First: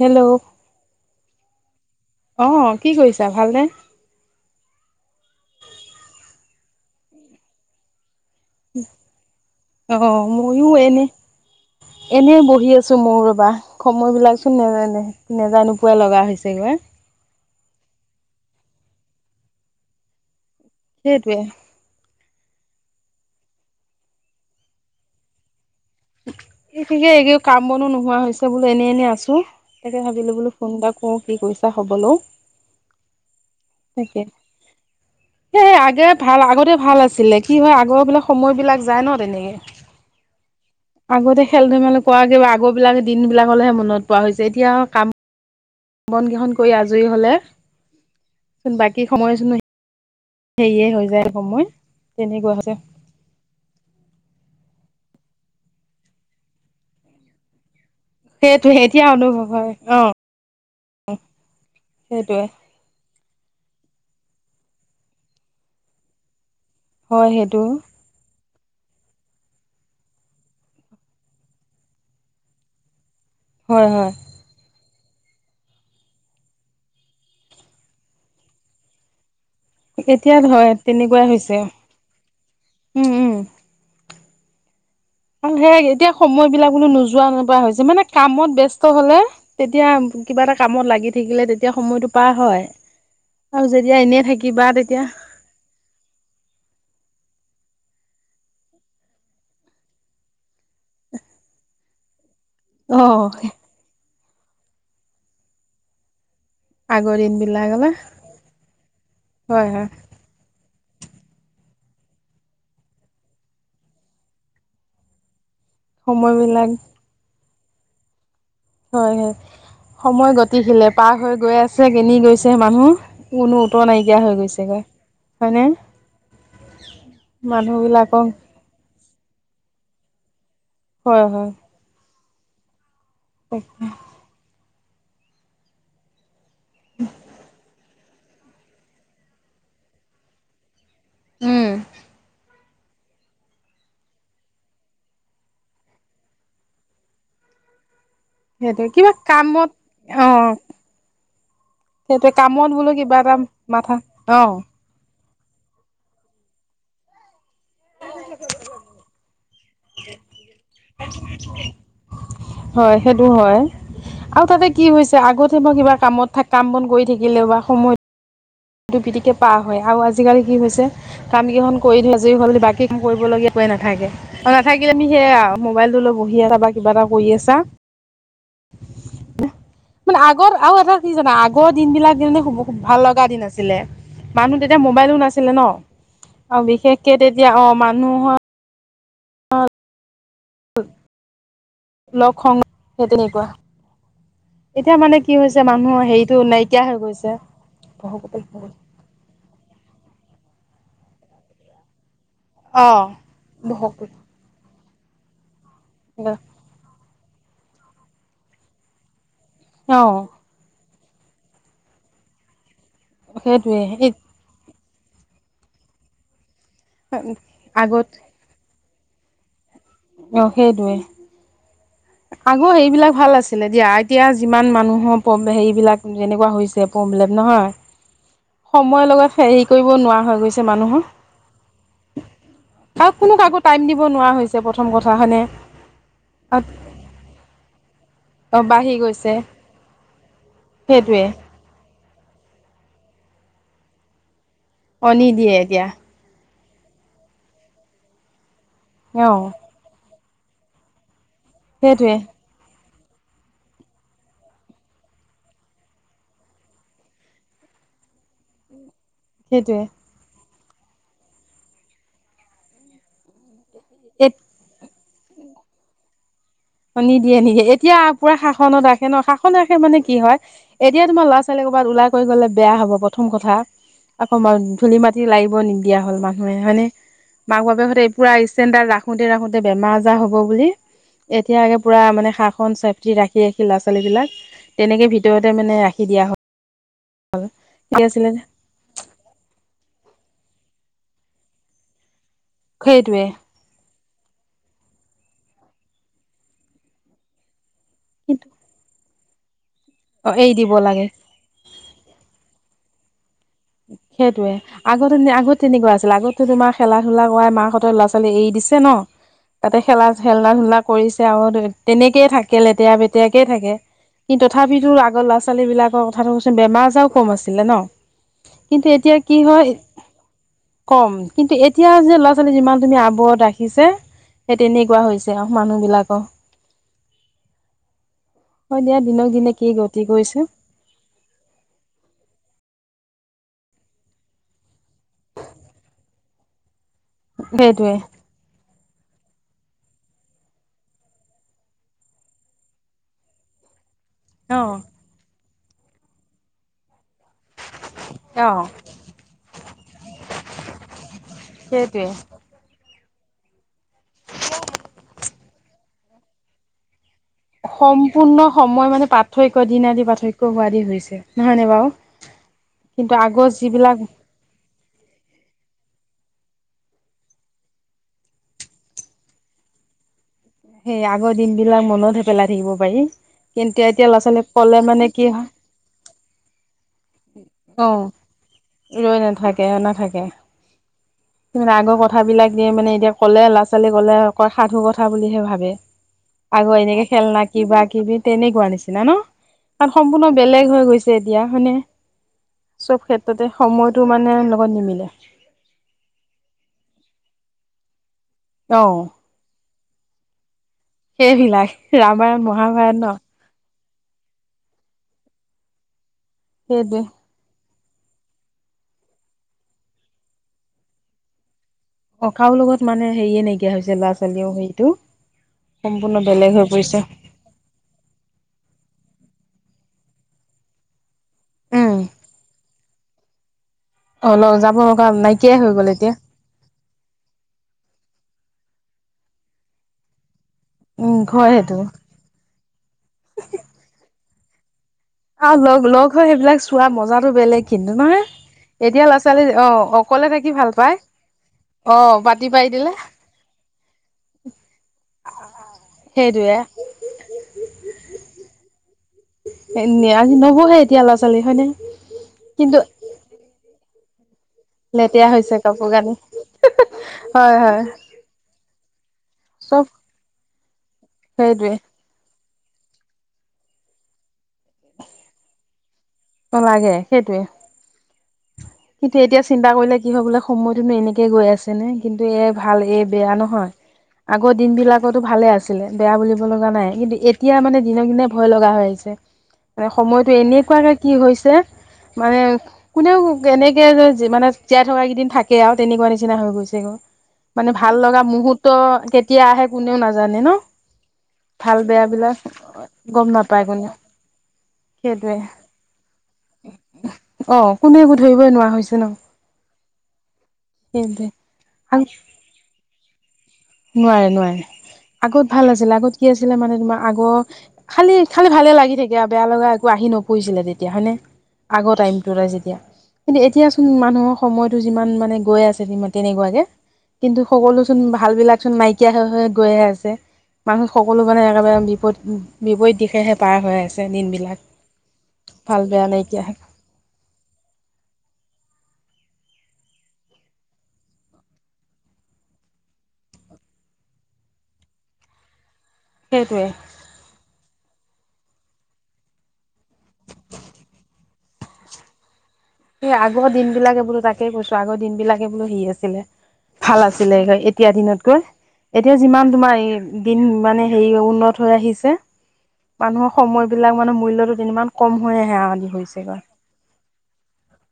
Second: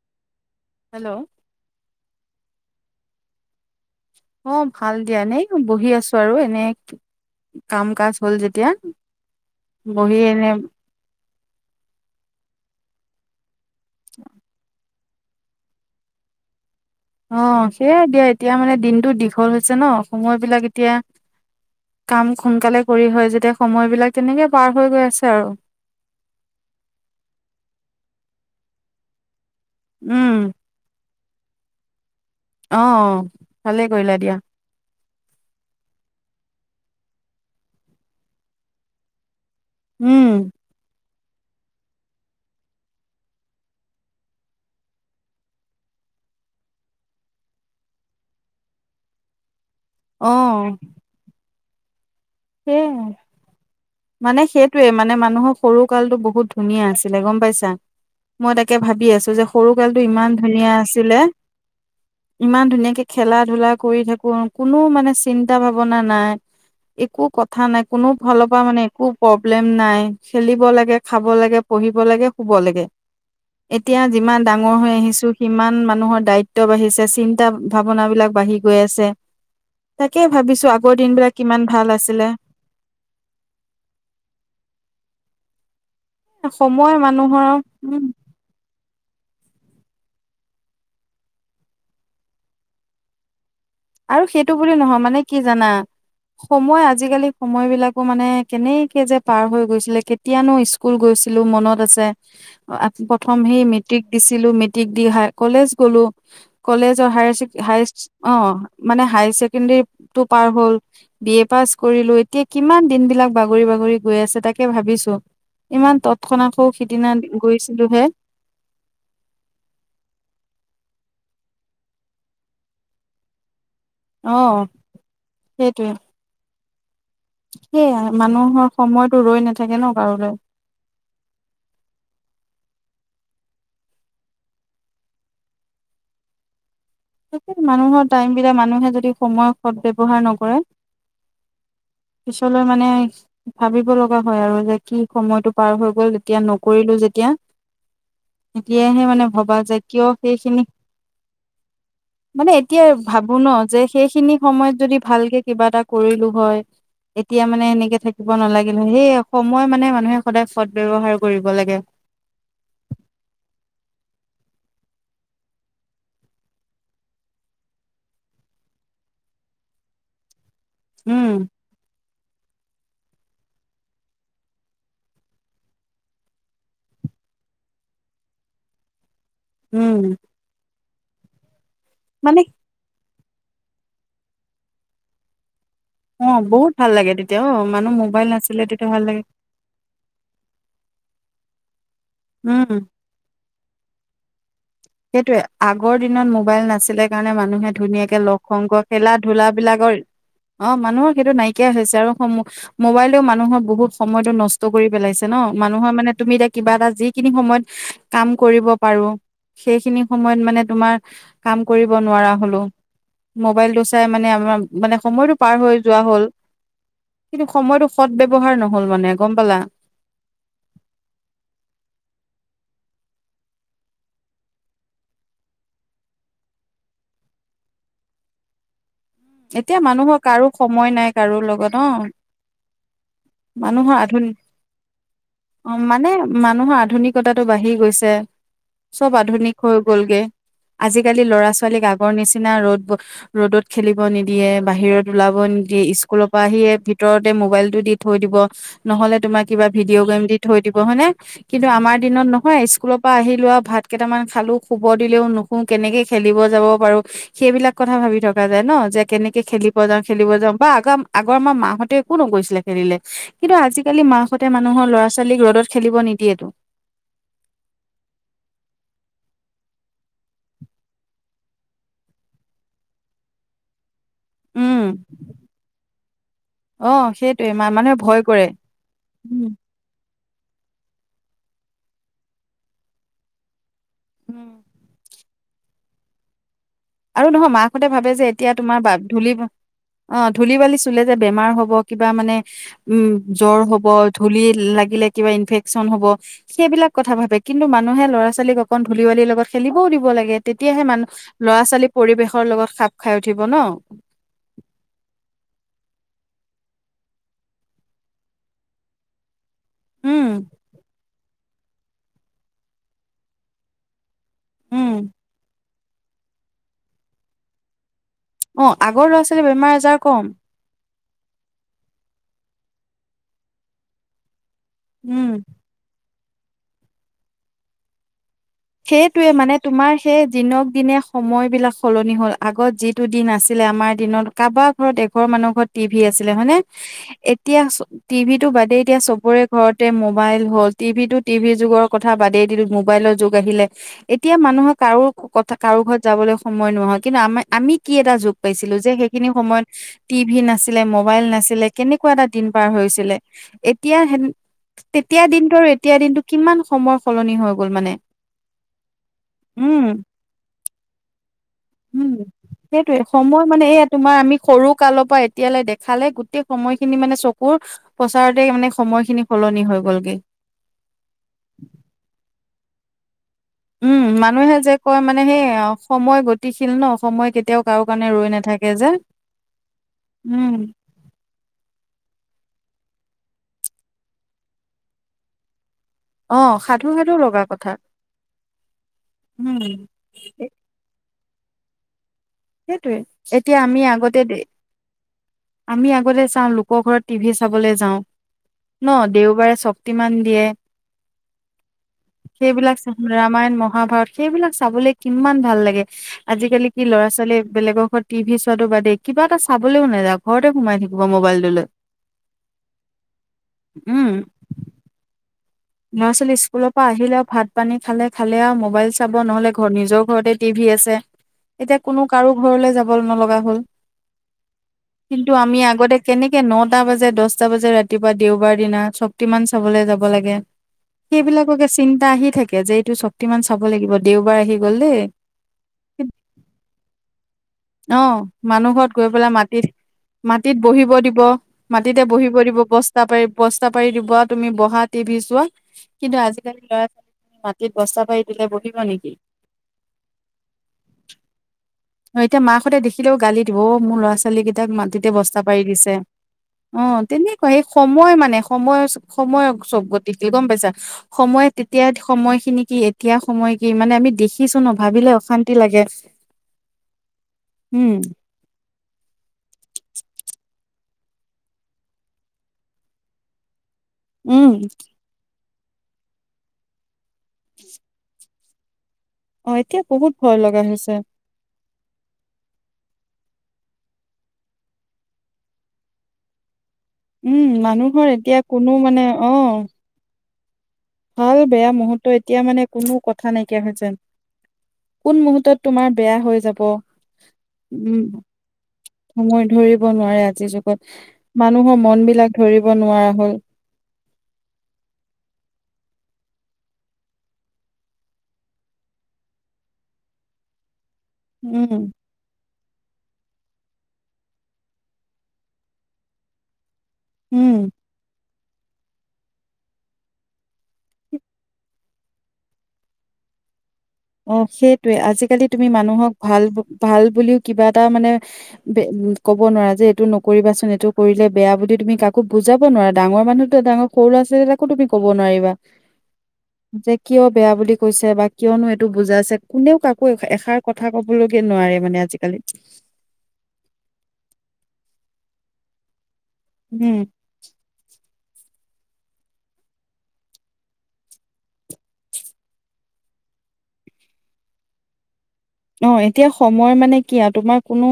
Hello. Hello. অ', কি কৰিছা ভালনে? অঁ ভাল দিয়া নেই বহি আছো আৰু এনেই কাম কাজ হ'ল যে অঁহ, ময়ো এনেই এনেই বহি আছোঁ মইও ৰবা, সময় বিলাকচোন নেজানে। নেজাই নোপোৱাই লগা হৈছেগৈ। অঁ', সেয়াই দিয়া এতিয়া মানে দিনটো দীঘল হৈছে ন' সময় বিলাক এতিয়া সেইটোৱে কাম সোনকালে কৰি হয় যেতিয়া সময় বিলাক তেনেকে পাৰ হৈ গৈ আছে আৰু। এই ঠিকে এই কাম বনো নোহোৱা হৈছে বোলো এনেই এনেই আছো, তাকে ভাবিলো উম বোলো ফোন এটা কৰোঁ কি কৰিছা খবৰ লওঁ। অ', অ'। তাকে এই আগে ভাল আগতে ভাল আছিলে। কি হয়, আগৰ বিলাক সময় বিলাক যায় ন' তেনেকে। উম। আগতে খেল-ধেমালি কৰা, আগৰ বিলাক দিন বিলাকলৈহে মনত পৰা হৈছে এতিয়া আৰু কাম বন কেখন কৰি আজৰি হ'লে, বাকী সময়চোন অ হেৰীয়ে হৈ যায় সময়। তেনেকুৱা হৈছে সেইয়াই। মানে সেইটোৱে, মানে মানুহৰ সৰু কালটো বহুত ধুনীয়া আছিলে গম পাইছা? মই সেইটোৱে তাকে এতিয়া ভাবি আছো যে, অনুভৱ সৰু হয় অ কালটো ইমান ধুনীয়া আছিলে। সেইটোৱে ইমান ধুনীয়াকে খেলা-ধূলা কৰি থাকো, কোনো মানে চিন্তা ভাৱনা নাই। একো হয় সেইটো কথা নাই। কোনো ফালৰ পৰা মানে একো প্ৰব্লেম নাই, খেলিব লাগে, খাব লাগে, পঢ়িব লাগে, শুব লাগে। [inaudible] এতিয়া হয় যিমান ডাঙৰ হৈ আহিছো। সিমান মানুহৰ দায়িত্ব বাঢ়িছে, চিন্তা ভাৱনা বিলাক বাঢ়ি গৈ আছে। তাকে এতিয়া ভাবিছো হয় আগৰ দিন তেনেকুৱাই বিলাক হৈছে কিমান ভাল আছিলে। উম, উম। আৰু সেই এতিয়া সময় বিলাক বোলো নোযোৱা মানুহৰ নোপোৱা হৈছে, মানে উম কামত ব্যস্ত হ'লে তেতিয়া কিবা এটা কামত লাগি থাকিলে, তেতিয়া সময়টো পাৰ হয়। আৰু যেতিয়া আৰু এনেই সেইটো থাকিবা বুলি নহয় তেতিয়া মানে কি জানা, সময় আজিকালি সময় বিলাকো মানে কেনেকে যে পাৰ হৈ গৈছিলে কেতিয়ানো স্কুল গৈছিলো, মনত আছে। অ প্ৰথম সেই মেট্ৰিক দিছিলো, মেট্ৰিক দি হাই কলেজ গ'লো। কলেজৰ আগৰ দিন হাই-হাই বিলাকলে অ', মানে হাই হয় ছেকেণ্ডাৰী হয় টো পাৰ হ'ল। বি এ পাছ কৰিলো, এতিয়া কিমান দিন বিলাক বাগৰি বাগৰি গৈ আছে, তাকে ভাবিছো। ইমান তৎক্ষণাত সৌ সময়বিলাক সিদিনা গৈছিলো হে। হয়, হয়, সময় গতিশিলে পাৰ হৈ গৈ আছে, কেনি গৈছে মানুহ কোনো উত্তৰ নাইকিয়া অ হৈ গৈছেগৈ, হয়নে? সেইটোয়ে সেইয়াই, মানুহবিলাকক মানুহৰ সময়তো ৰৈ নাথাকে ন' কাৰোলৈ। হয়, হয়। [unintelligible] [inaudible] মানুহৰ টাইম বিলাক, মানুহে যদি সময় সদ ব্যৱহাৰ নকৰে, উম। মই মানে ভাবিব লগা হয় আৰু যে কি সময়টো পাৰ হৈ গ'ল এতিয়া নকৰিলোঁ যেতিয়া। সেইটোৱে, এতিয়াহে কিবা মানে ভবা কামত যে কিয় আহ অঁ সেইখিনি মানে এতিয়া এটা ভাবোঁ ন, যে মাথা সেইখিনি অ সময়ত যদি ভালকে কিবা এটা কৰিলোঁ হয়, এতিয়া মানে এনেকে থাকিব নালাগিলে হৈ। সেইয়া সময় মানে মানুহে সদায় সদ ব্যৱহাৰ কৰিব লাগে। হয়, সেইটোও হয়। আৰু তাতে কি হৈছে আগতে বা কিবা কামত কাম বন কৰি থাকিলেও বা সময়, টো পিটিকে পাৰ হয়, আৰু আজিকালি কি হৈছে উম কাম কেইখন কৰি থৈ যি হ'ল বাকী কাম কৰিব লগীয়া, নাথাকে আৰু নাথাকিলে আমি সেইয়াই মোবাইলটো লৈ বহি আছা বা কিবা এটা কৰি আছা। উম মানে, আগৰ আৰু এটা কি জানা, আগৰ দিন বিলাক মানে যে, ভাল লগা দিন আছি ছিলে, মানুহ তেতিয়া মোবাইলো নাছিলে ন'। অ', আৰু বহুত ভাল বিশেষকে লাগে, তেতিয়া অ', মানুহ মোবাইল মানুহৰ নাছিলে, তেতিয়া ভাল লাগে। লক [unintelligible] উম হেই তেনেকুৱা। এতিয়া মানে কি সেইটোয়ে হৈছে, আগৰ মানুহৰ দিনত হেৰিটো মোবাইল নাইকিয়া নাছিলে হৈ গৈছে। খেলা-ধূলা বিলাকৰ, অ', মানুহৰ সেইটো নাইকিয়াই হৈছে, আৰু সময়, মোবাইলেও মানুহৰ বহুত সময়টো নষ্ট কৰি পেলাইছে ন', মানুহৰ মানে তুমি দে কিবা এটা, যিখিনি সময়ত কাম কৰিব পাৰোঁ, অ সেইখিনি অ সময়ত মানে তোমাৰ কাম কৰিব নোৱাৰা হ'লো, সেইটোৱে মোবাইলটো চাই এই মানে আমাৰ মানে সময়টো পাৰ হৈ যোৱা হ'ল, কিন্তু সময়টো আগত সৎ ব্যৱহাৰ নহ'ল মানে গম পালা? অ', সেইটোৱে। আগৰ সেইবিলাক ভাল আছিলে দিয়া, এতিয়া যিমান মানুহৰ প্ৰ, হেৰিবলাক যেনেকুৱা হৈছে, প্ৰব্লেম নহয়। সময় লগাত এতিয়া মানুহৰ কাৰো সময় নাই, কাৰো লগত অ'। আৰু কোনো কাকো টাইম মানুহৰ দিব নোৱাৰা আধুনিক, হৈছে প্ৰথম কথা হয়নে অ', মানে মানুহৰ আধুনিক কটা টো বাঢ়ি গৈছে বাঢ়ি চব গৈছে আধুনিক হৈ গলগে আজিকালি সেইটোৱে ল'ৰা ছ ছোৱালীক আগৰ নিচিনা ৰ'দ, ৰ'দত খেলিব নিদিয়ে, বাহিৰত অ ওলাব নিদিয়ে, এতিয়া স্কুল স্কুলৰ পৰা আহিয়ে ভিতৰতে মোবাইলটো দি থৈ দিব, নহ'লে অ টোমাৰ কিবা ভিডিঅ' গেম দি থৈ দিব হয় নে, কিন্তু আমাৰ সেইটোৱে দিনত ন হয়, স্কুলৰ পৰা আহিলোঁ আৰু, ভাত কেইটামান খালোঁ, শুব দিলেওঁ নুসো, কেনেকৈ খেলিব যাব পাৰোঁ সেইবিলাক কথা ভাবি থকা যায় ন'। যে কেনেকে খেলিব যাওঁ, সেইটোৱে খেলিব যাওঁ, বা আগ, আগৰ আমাৰ মাহঁতে একো নকৈছিলে খেলিলে, কিন্তু আজি কালি মাকহঁতে মানুহৰ ল'ৰা-ছোৱালীক ৰদত খেলিব নিদিয়েতো। নিদিয়ে, নিদিয়ে, এতিয়া পুৰা শাসনত ৰাখে ন', শাসন ৰাখে মানে কি হয় এতিয়া তোমাৰ ল'ৰা-ছোৱালী ক'ৰবাত ওলাই কৰি গ'লে বেয়া হব প্ৰথম কথা। আকৌ উম। ধূলি-মাটি লাগিব নিদিয়া হ'ল মানুহে, হয় নে। অ', সেইটোৱে মা মানুহে মাক-বাপেকহঁতে এই ভয় পুৰা কৰে। ষ্টেণ্ডাৰ উম, ৰাখোতে-ৰাখোতে, বেমাৰ আজাৰ হ'ব বুলি এতিয়া একে পুৰা মানে সাখন চেফটি ৰাখি, ৰাখি, ল'ৰা-ছোৱালীবিলাক উম, তেনেকে ভিতৰতে মানে ৰাখি দিয়া হয়। আৰু নহয়, মাকহঁতে কি ভাবে যে আছিলে এতিয়া তোমাৰ ধূলি, অ', ধূলি বালি চুলে যে বেমাৰ হব। কিবা মানে, উম, সেইটোৱে জ্বৰ হব। ধূলি লাগিলে কিবা ইনফ্ৰচন হ'ব, সেইবিলাক কথা ভাবে, মানুহে কিন্তু ল'ৰা-ছোৱালীক অকন ধুলি-বালিৰ লগত খেলিবও দিব অ লাগে, এৰি দিব তেতিয়াহে লাগে মানুহ, ল'ৰা-ছোৱালী পৰিৱেশৰ লগত খাপ খাই উঠিব ন'। সেইটোৱে। আগতে, আগত তেনেকুৱা আছিলে, আগতে তোমাৰ খেলা-ধূলা কৰাই মাহঁতে ল'ৰা-ছোৱালী এৰি দিছে ন'। তাতে খেলা, উম, খেলা-ধূলা কৰিছে, আৰু তেনেকেয় থাকিল, লেতেৰা-বেতেৰাকেই থাকে। কিন্ত, উম, তথাপিতো আগৰ ল'ৰা-ছোৱালী বিলাকৰ কথাটো কচোন বেমাৰ আজাৰও কম আছিলে ন'। অ', কিন্তু আগৰ এতিয়া কি ল'ৰা-ছোৱালীৰ হয় বেমাৰ আজাৰ কম। কম, কিন্তু এতিয়া যে ল'ৰা-ছোৱালী যিমান তুমি আৱৰত ৰাখিছে। সেই তেনেকুৱা উম। হৈছে, আৰু মানুহ বিলাকৰ। দিনক সেইটোয়ে দিনে মানে কি তোমাৰ গতি সেই কৰিছে দিনক দিনে সময়বিলাক সলনি হ'ল, আগত যিটো দিন আছিলে, আমাৰ দিনত কাৰোবাৰ ঘৰত এঘৰ মানুহ ঘৰত টিভি আছিলে, হয় নে। [inaudible] এতিয়া চ সেইটোৱে টিভি টো বাদেই দিয়া এতিয়া চব চবৰে ঘৰতে মোবাইল হ'ল টিভি টো টিভিৰ যুগৰ কথা বাদেই দিলো মোবাইলৰ যুগ আহিলে এতিয়া অ মানুহে কাৰো কথা কাৰো ঘৰত যাবলৈ সময় নহয় কিন্তু আমাৰ আমি কি এটা যুগ অ পাইছিলো যে সেইখিনি সময়ত টিভি নাছিলে মবাইল নাছিলে সেইটোৱে কেনেকুৱা এটা দিন পাৰ হৈছিলে এতিয়া হেন তেতিয়া দিনটো আৰু এতিয়া দিনটো কিমান সময় সলনি হ'ল সম্পূৰ্ণ সময় মানে পাৰ্থক্য উম দিন আদি পাৰ্থক্য হোৱাদি হৈছে নহয় নে বাৰু সেইটোয়ে কিন্তু সময় আগৰ মানে এয়া যিবিলাক তোমাৰ আমি সৰু কালৰ পৰা এতিয়ালে দেখালে গোটেই সময়খিনি মানে চকুৰ প্ৰচাৰতে মানে সময় খিনি সলনি হৈ গ'লগে সেই আগৰ দিন বিলাক মনতে হে পেলাই থাকিব পাৰিম উম মানুহে যে কয় মানে সেই হয় অ সময় গ গতিশীল ন সময় কেতিয়াও কাৰো অ কাৰণে ৰৈ নাথাকে যে ৰৈ নাথাকে নাথাকে উম [unintelligible] আগৰ কথাবিলাক দিয়ে মানে এতিয়া ক'লে ল'ৰা ছোৱালী ক'লে অকল সাধু কথা বুলিহে ভাবে অ', আগৰ সাধু এনেকে সাধু লগা খেলনা কথা কিবা কিবি তেনেকুৱা নিচিনা ন উম, কাৰণ সম্পূৰ্ণ বেলেগ হৈ গৈছে তেতিয়া মানে সেইটোৱে এতিয়া আমি আগতে মানে দে লগত নিমিলে আমি আগতে চাওঁ লোকৰ ঘৰত টিভি চাবলে যাওঁ অ ন দেওবাৰে চক শক্তিমান দিয়ে সেইবিলাক ৰামায়ণ সেইবিলাক চাও মহাভাৰত ন ৰামায়ণ মহাভাৰত সেইবিলাক চাবলে কিমান ভাল লাগে আজিকালি কি সেইটোৱে ল'ৰা ছোৱালী বেলেগৰ ঘৰত টিভি চোৱাটো বাদেই কিবা এটা চাবলৈও নাযায় ঘৰতে সোমাই থাকিব মোবাইলটো লৈ অ কাৰো লগত মানে হেৰিয়ে নাইকিয়া হৈছে উম ল'ৰা ছোৱালীয়ৰ হেৰিটো ল'ৰা সম্পূৰ্ণ ছোৱলী বেলেগ হৈ স্কুলৰ পৰা পৰিছে। আহিলে ভাত ভাত পানী খালে খালে আউ মোবাইল চাব নহলে ঘৰ নিজৰ ঘৰতে টিভি আছে এতিয়া উম কোনো কাৰো ঘৰলে যাব নলগা হল অ লগ যাব লগা নাইকিয়াই হৈ গ'ল এতিয়া এ নটা বাজে দছটা বাজে ৰাতিপুৱা দেওবাৰ দিনা শক্তিমান চাবলে যাব লাগে উম হয় সেইবিলাককে সেইটো চিন্তা আহি থাকে যে এইটো শক্তিমান চাব লাগিব দেওবাৰ আহি গল দেই আউ লগ লগ হৈ সেইবিলাক চোৱা মজাতো বেলেগ কিন্তু অ নহয়। মানুহৰ ঘৰত এতিয়া গৈ ল'ৰা পেলাই ছোৱালী অ মাটিত অকলে থাকি মাটিত ভাল বহিব পায় দিব অ মাটিতে বহিব পাতি দিব পাৰি দিলে। বস্তা পাৰি বস্তা পাৰি দিব আউ তুমি বহা টিভি চোৱা কিন্তু সেইটোয়ে আজিকালি ল'ৰাক মাটিত বস্তা পাৰি দিলে বহিব নিকি এ নেআ নবহে এতিয়া ল'ৰা ছোৱালী হয়নে অ এতিয়া মাকহঁতে কিন্তু দেখিলেও গালি দিব অ মোৰ ল'ৰা ছোৱালী কেই তাক মাটিতে লেতেৰা বস্তা হৈছে পাৰি কাপোৰ দিছে কানি অ তেনেকুৱা হয় সেই হয় সময় মানে সময়ছ সময় চব গতিশীল গম পাইছা সময়ে সেইটোৱে তেতিয়া সময় খিনি কি এতিয়া সময় কি মানে আমি দেখিছো ন ভাবিলে অশান্তি লাগে অ লাগে সেইটোৱে উম কিন্তু এতিয়া চিন্তা কৰিলে কি হয় বোলে সময়টোনো এনেকে গৈ আছে তেনে কিন্তু এ ভাল এই বেয়া নহয় উম আগৰ দিন বিলাক আগটো ভালে আছিলে বেয়া বুলিব লগা নাই কিন্তু এতিয়া মানে দিনক দিনে ভয় লগা হৈ আহিছে অ এতিয়া মানে বহুত সময়টো ভয় লগা হৈছে এনেকুৱাকে কি হৈছে মানে কোনেও কেনেকে যে জীৱনত জীয়াই থকা কেইদিন থাকে আৰু তেনেকুৱা নিচিনা হৈ গৈছে ক উম মানুহৰ এতিয়া কোনো মানে, অ। কেতিয়া আহে কোনেও নাজানে ন। হয় বেয়া ভাল মুহৰ্ত বিলাক এতিয়া মানে কোনো গম কথা নাইকিয়া নাপায় হয় কোনেও যেন। কোন সেইটোৱে মুহুৰ্তত তোমাৰ বেয়া হৈ যাব। অ কোনে উম একো ধৰিবই নোৱাৰা হৈছে ন সময় ধৰিব নোৱাৰে আজিৰ যুগত মানুহৰ সেইটোৱে। মনবিলাক ধৰিব নোৱাৰা হ'ল। নোৱাৰে নোৱাৰে, আগত ভাল আছিলে আগত কি আছিলে মানে তোমাৰ আগ খালি খালি ভালে লাগি থাকে আৰু বেয়া লগা একো নপৰিছিলে তেতিয়া হয়নে? উম, আগৰ টাইমটোতে যেতিয়া। কিন্তু এতিয়া চোন মানুহৰ সময়টো যিমান মানে গৈ আছে তেনেকুৱাকে কিন্তু উম। সকলো চোন ভালবিলাক চোন নাইকিয়া হৈ গৈহে আছে মানুহ সকলো মানে একেবাৰে বিপদ বিপৰীত দিশেহে তাই হৈ আছে নি অ সেইটোৱে আজিকালি তুমি মানুহক ভাল নাইকিয়া ভাল বুলিও কিবা এটা মানে উম ক'ব নোৱাৰা যে এইটো নকৰিবাচোন এইটো কৰিলে বেয়া বুলি তুমি কাকো বুজাব নোৱাৰা ডাঙৰ মানুহতো ডা সৰু লৰা-ছোৱালী এটাকো তুমি ক'ব নোৱাৰিবা। সেটোৱে। যে কিয় বেয়া বুলি কৈছে বা কিয়নো এইট টো বুজাইছে কোনেও কাকো এষাৰ কথা ক'বলৈকে নোৱাৰে মানে আজিকালি। সেই আগৰ দিনবিলাকে বোলো তাকে কৈছো আগৰ দিনবিলাকে বোলো সেই আছিলে উম ভাল আছ ছিলে এতিয়াৰ দিনতকৈ। এতিয়া যিমান তোমাৰ ই দিন মানে হেৰি উন্নত হৈ আহিছে মানুহৰ সময়বিলাক মানে মূল্যতো তিমান কম হৈয়ে আহা আদি হৈছেগৈ। মই মানে কি আ তোমা কোনো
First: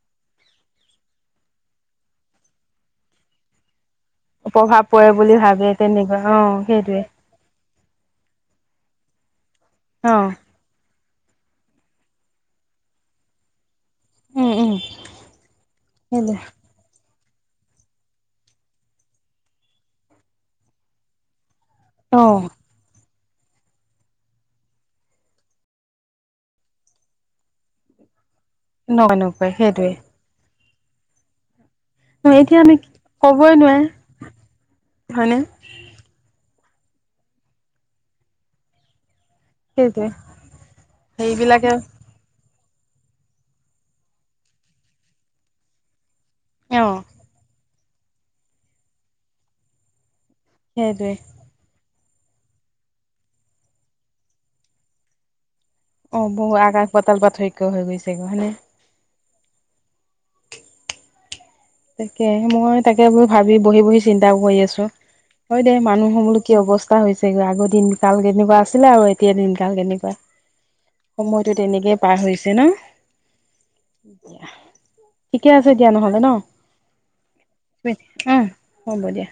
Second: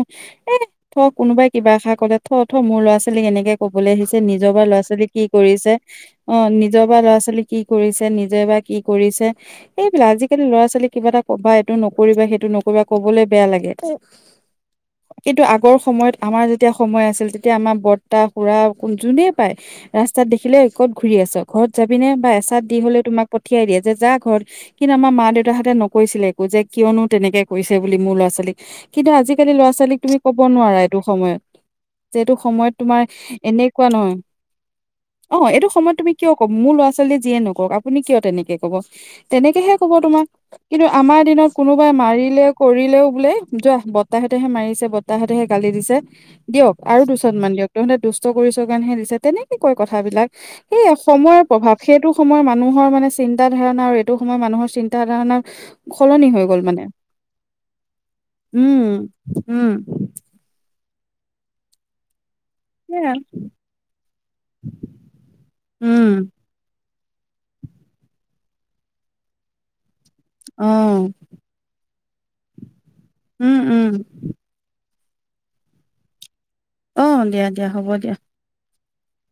এ থ কোনোবাই কিবা এষাৰ কলে থ থ মোৰ ল'ৰা-ছোৱালী এনেকে ক'বলে আহিছে নিজৰ বা প্ৰভাৱ ল'ৰা-ছোৱালী পৰে কি বুলি কৰি ভাবে আছে। তেনেকুৱা অ নিজৰ বা সেইটোৱে ল'ৰা-ছোৱালী কি কৰিছে নিজে বা কি কৰিছে এইবিলাক অ আজিকালি ল'ৰা-ছোৱালী কিবা এটা কবা এইটো নকৰিবা সে টো নকৰিবা ক'বলে বেয়া লাগে। উম উম কিন্তু আগৰ সময়ত সেইটোৱে আমাৰ যেতিয়া সময় আছিল তেতিয়া আমাৰ বৰ্তা খুৰা যোনেই পায় ৰাস্তাত দেখিলে ক'ত ঘূৰি আছ ঘৰত যাবি নে অ বা এচাত দি হ'লেও তোমাক পঠিয়াই দিয়ে যে, যা ঘৰত কিন্তু আমাৰ মা দেউতাহঁতে নকৈছিলে একো যে কিয়নো তেনেকে কৈছে বুলি মোৰ ল'ৰা-ছোৱালীক কিন্তু নকয় নকয় আজিকালি সেইটোৱে ল'ৰা-ছোৱালীক তুমি ক'ব নোৱাৰা এইটো সময়ত। যে এইটো এতিয়া সময়ত আমি তোমাৰ ক'বই নোৱাৰে এনেকুৱা নহয় হয়নে অ এইটো সময়ত তুমি কিয় ক'ব মোৰ ল'ৰা-ছোৱালীয়ে যিয়ে নকৰক আপুনি কিয় তেনেকে ক'ব। তেনেকেহে ক'ব সেইটোৱে তোমাক কিন্তু আমাৰ দিনত কোনো সেইবিলাকে মাৰিলে কৰিলেও বোলে যোৱা বৰ্তাহতেহে মাৰিছে বৰ্তাহতেহে গালি দিছে। দিয়ক অ আৰু দুচাটমানা দিয়ক তহঁতে দুষ্ট কৰিছ কাৰণেহে দিছে তেনেকে কয় কথাবিলাক। সে সেইটোৱে অসময়ত প্ৰভাৱ সেইটো সময় মানুহৰ মানে চিন্তাধাৰণা আৰু এইটো সময় মানুহৰ চিন্তাধাৰণাৰ অ খলনি হৈ বহু গ'ল। মানে আকাশ পতল পাৰ্থক্য হৈ গৈছে হয়নে? উম উম। তাকে মই তাকে সেয়া বুলি ভাবি বহি বহি চিন্তাও কৰি আছো, হয় দেই উম মানুহ বোলো কি অৱস্থা হৈছেগৈ আগৰ দিন কাল কেনেকুৱা আছিলে আৰু এতিয়া দিনকাল কেনেকুৱা। অ। সময়টো তেনেকে পাৰ হৈছে ন'? উম উম ঠিকে আছে দিয়া নহলে ন'? অঁ দিয়া দিয়া হ'ব দিয়া হ'ব দিয়া।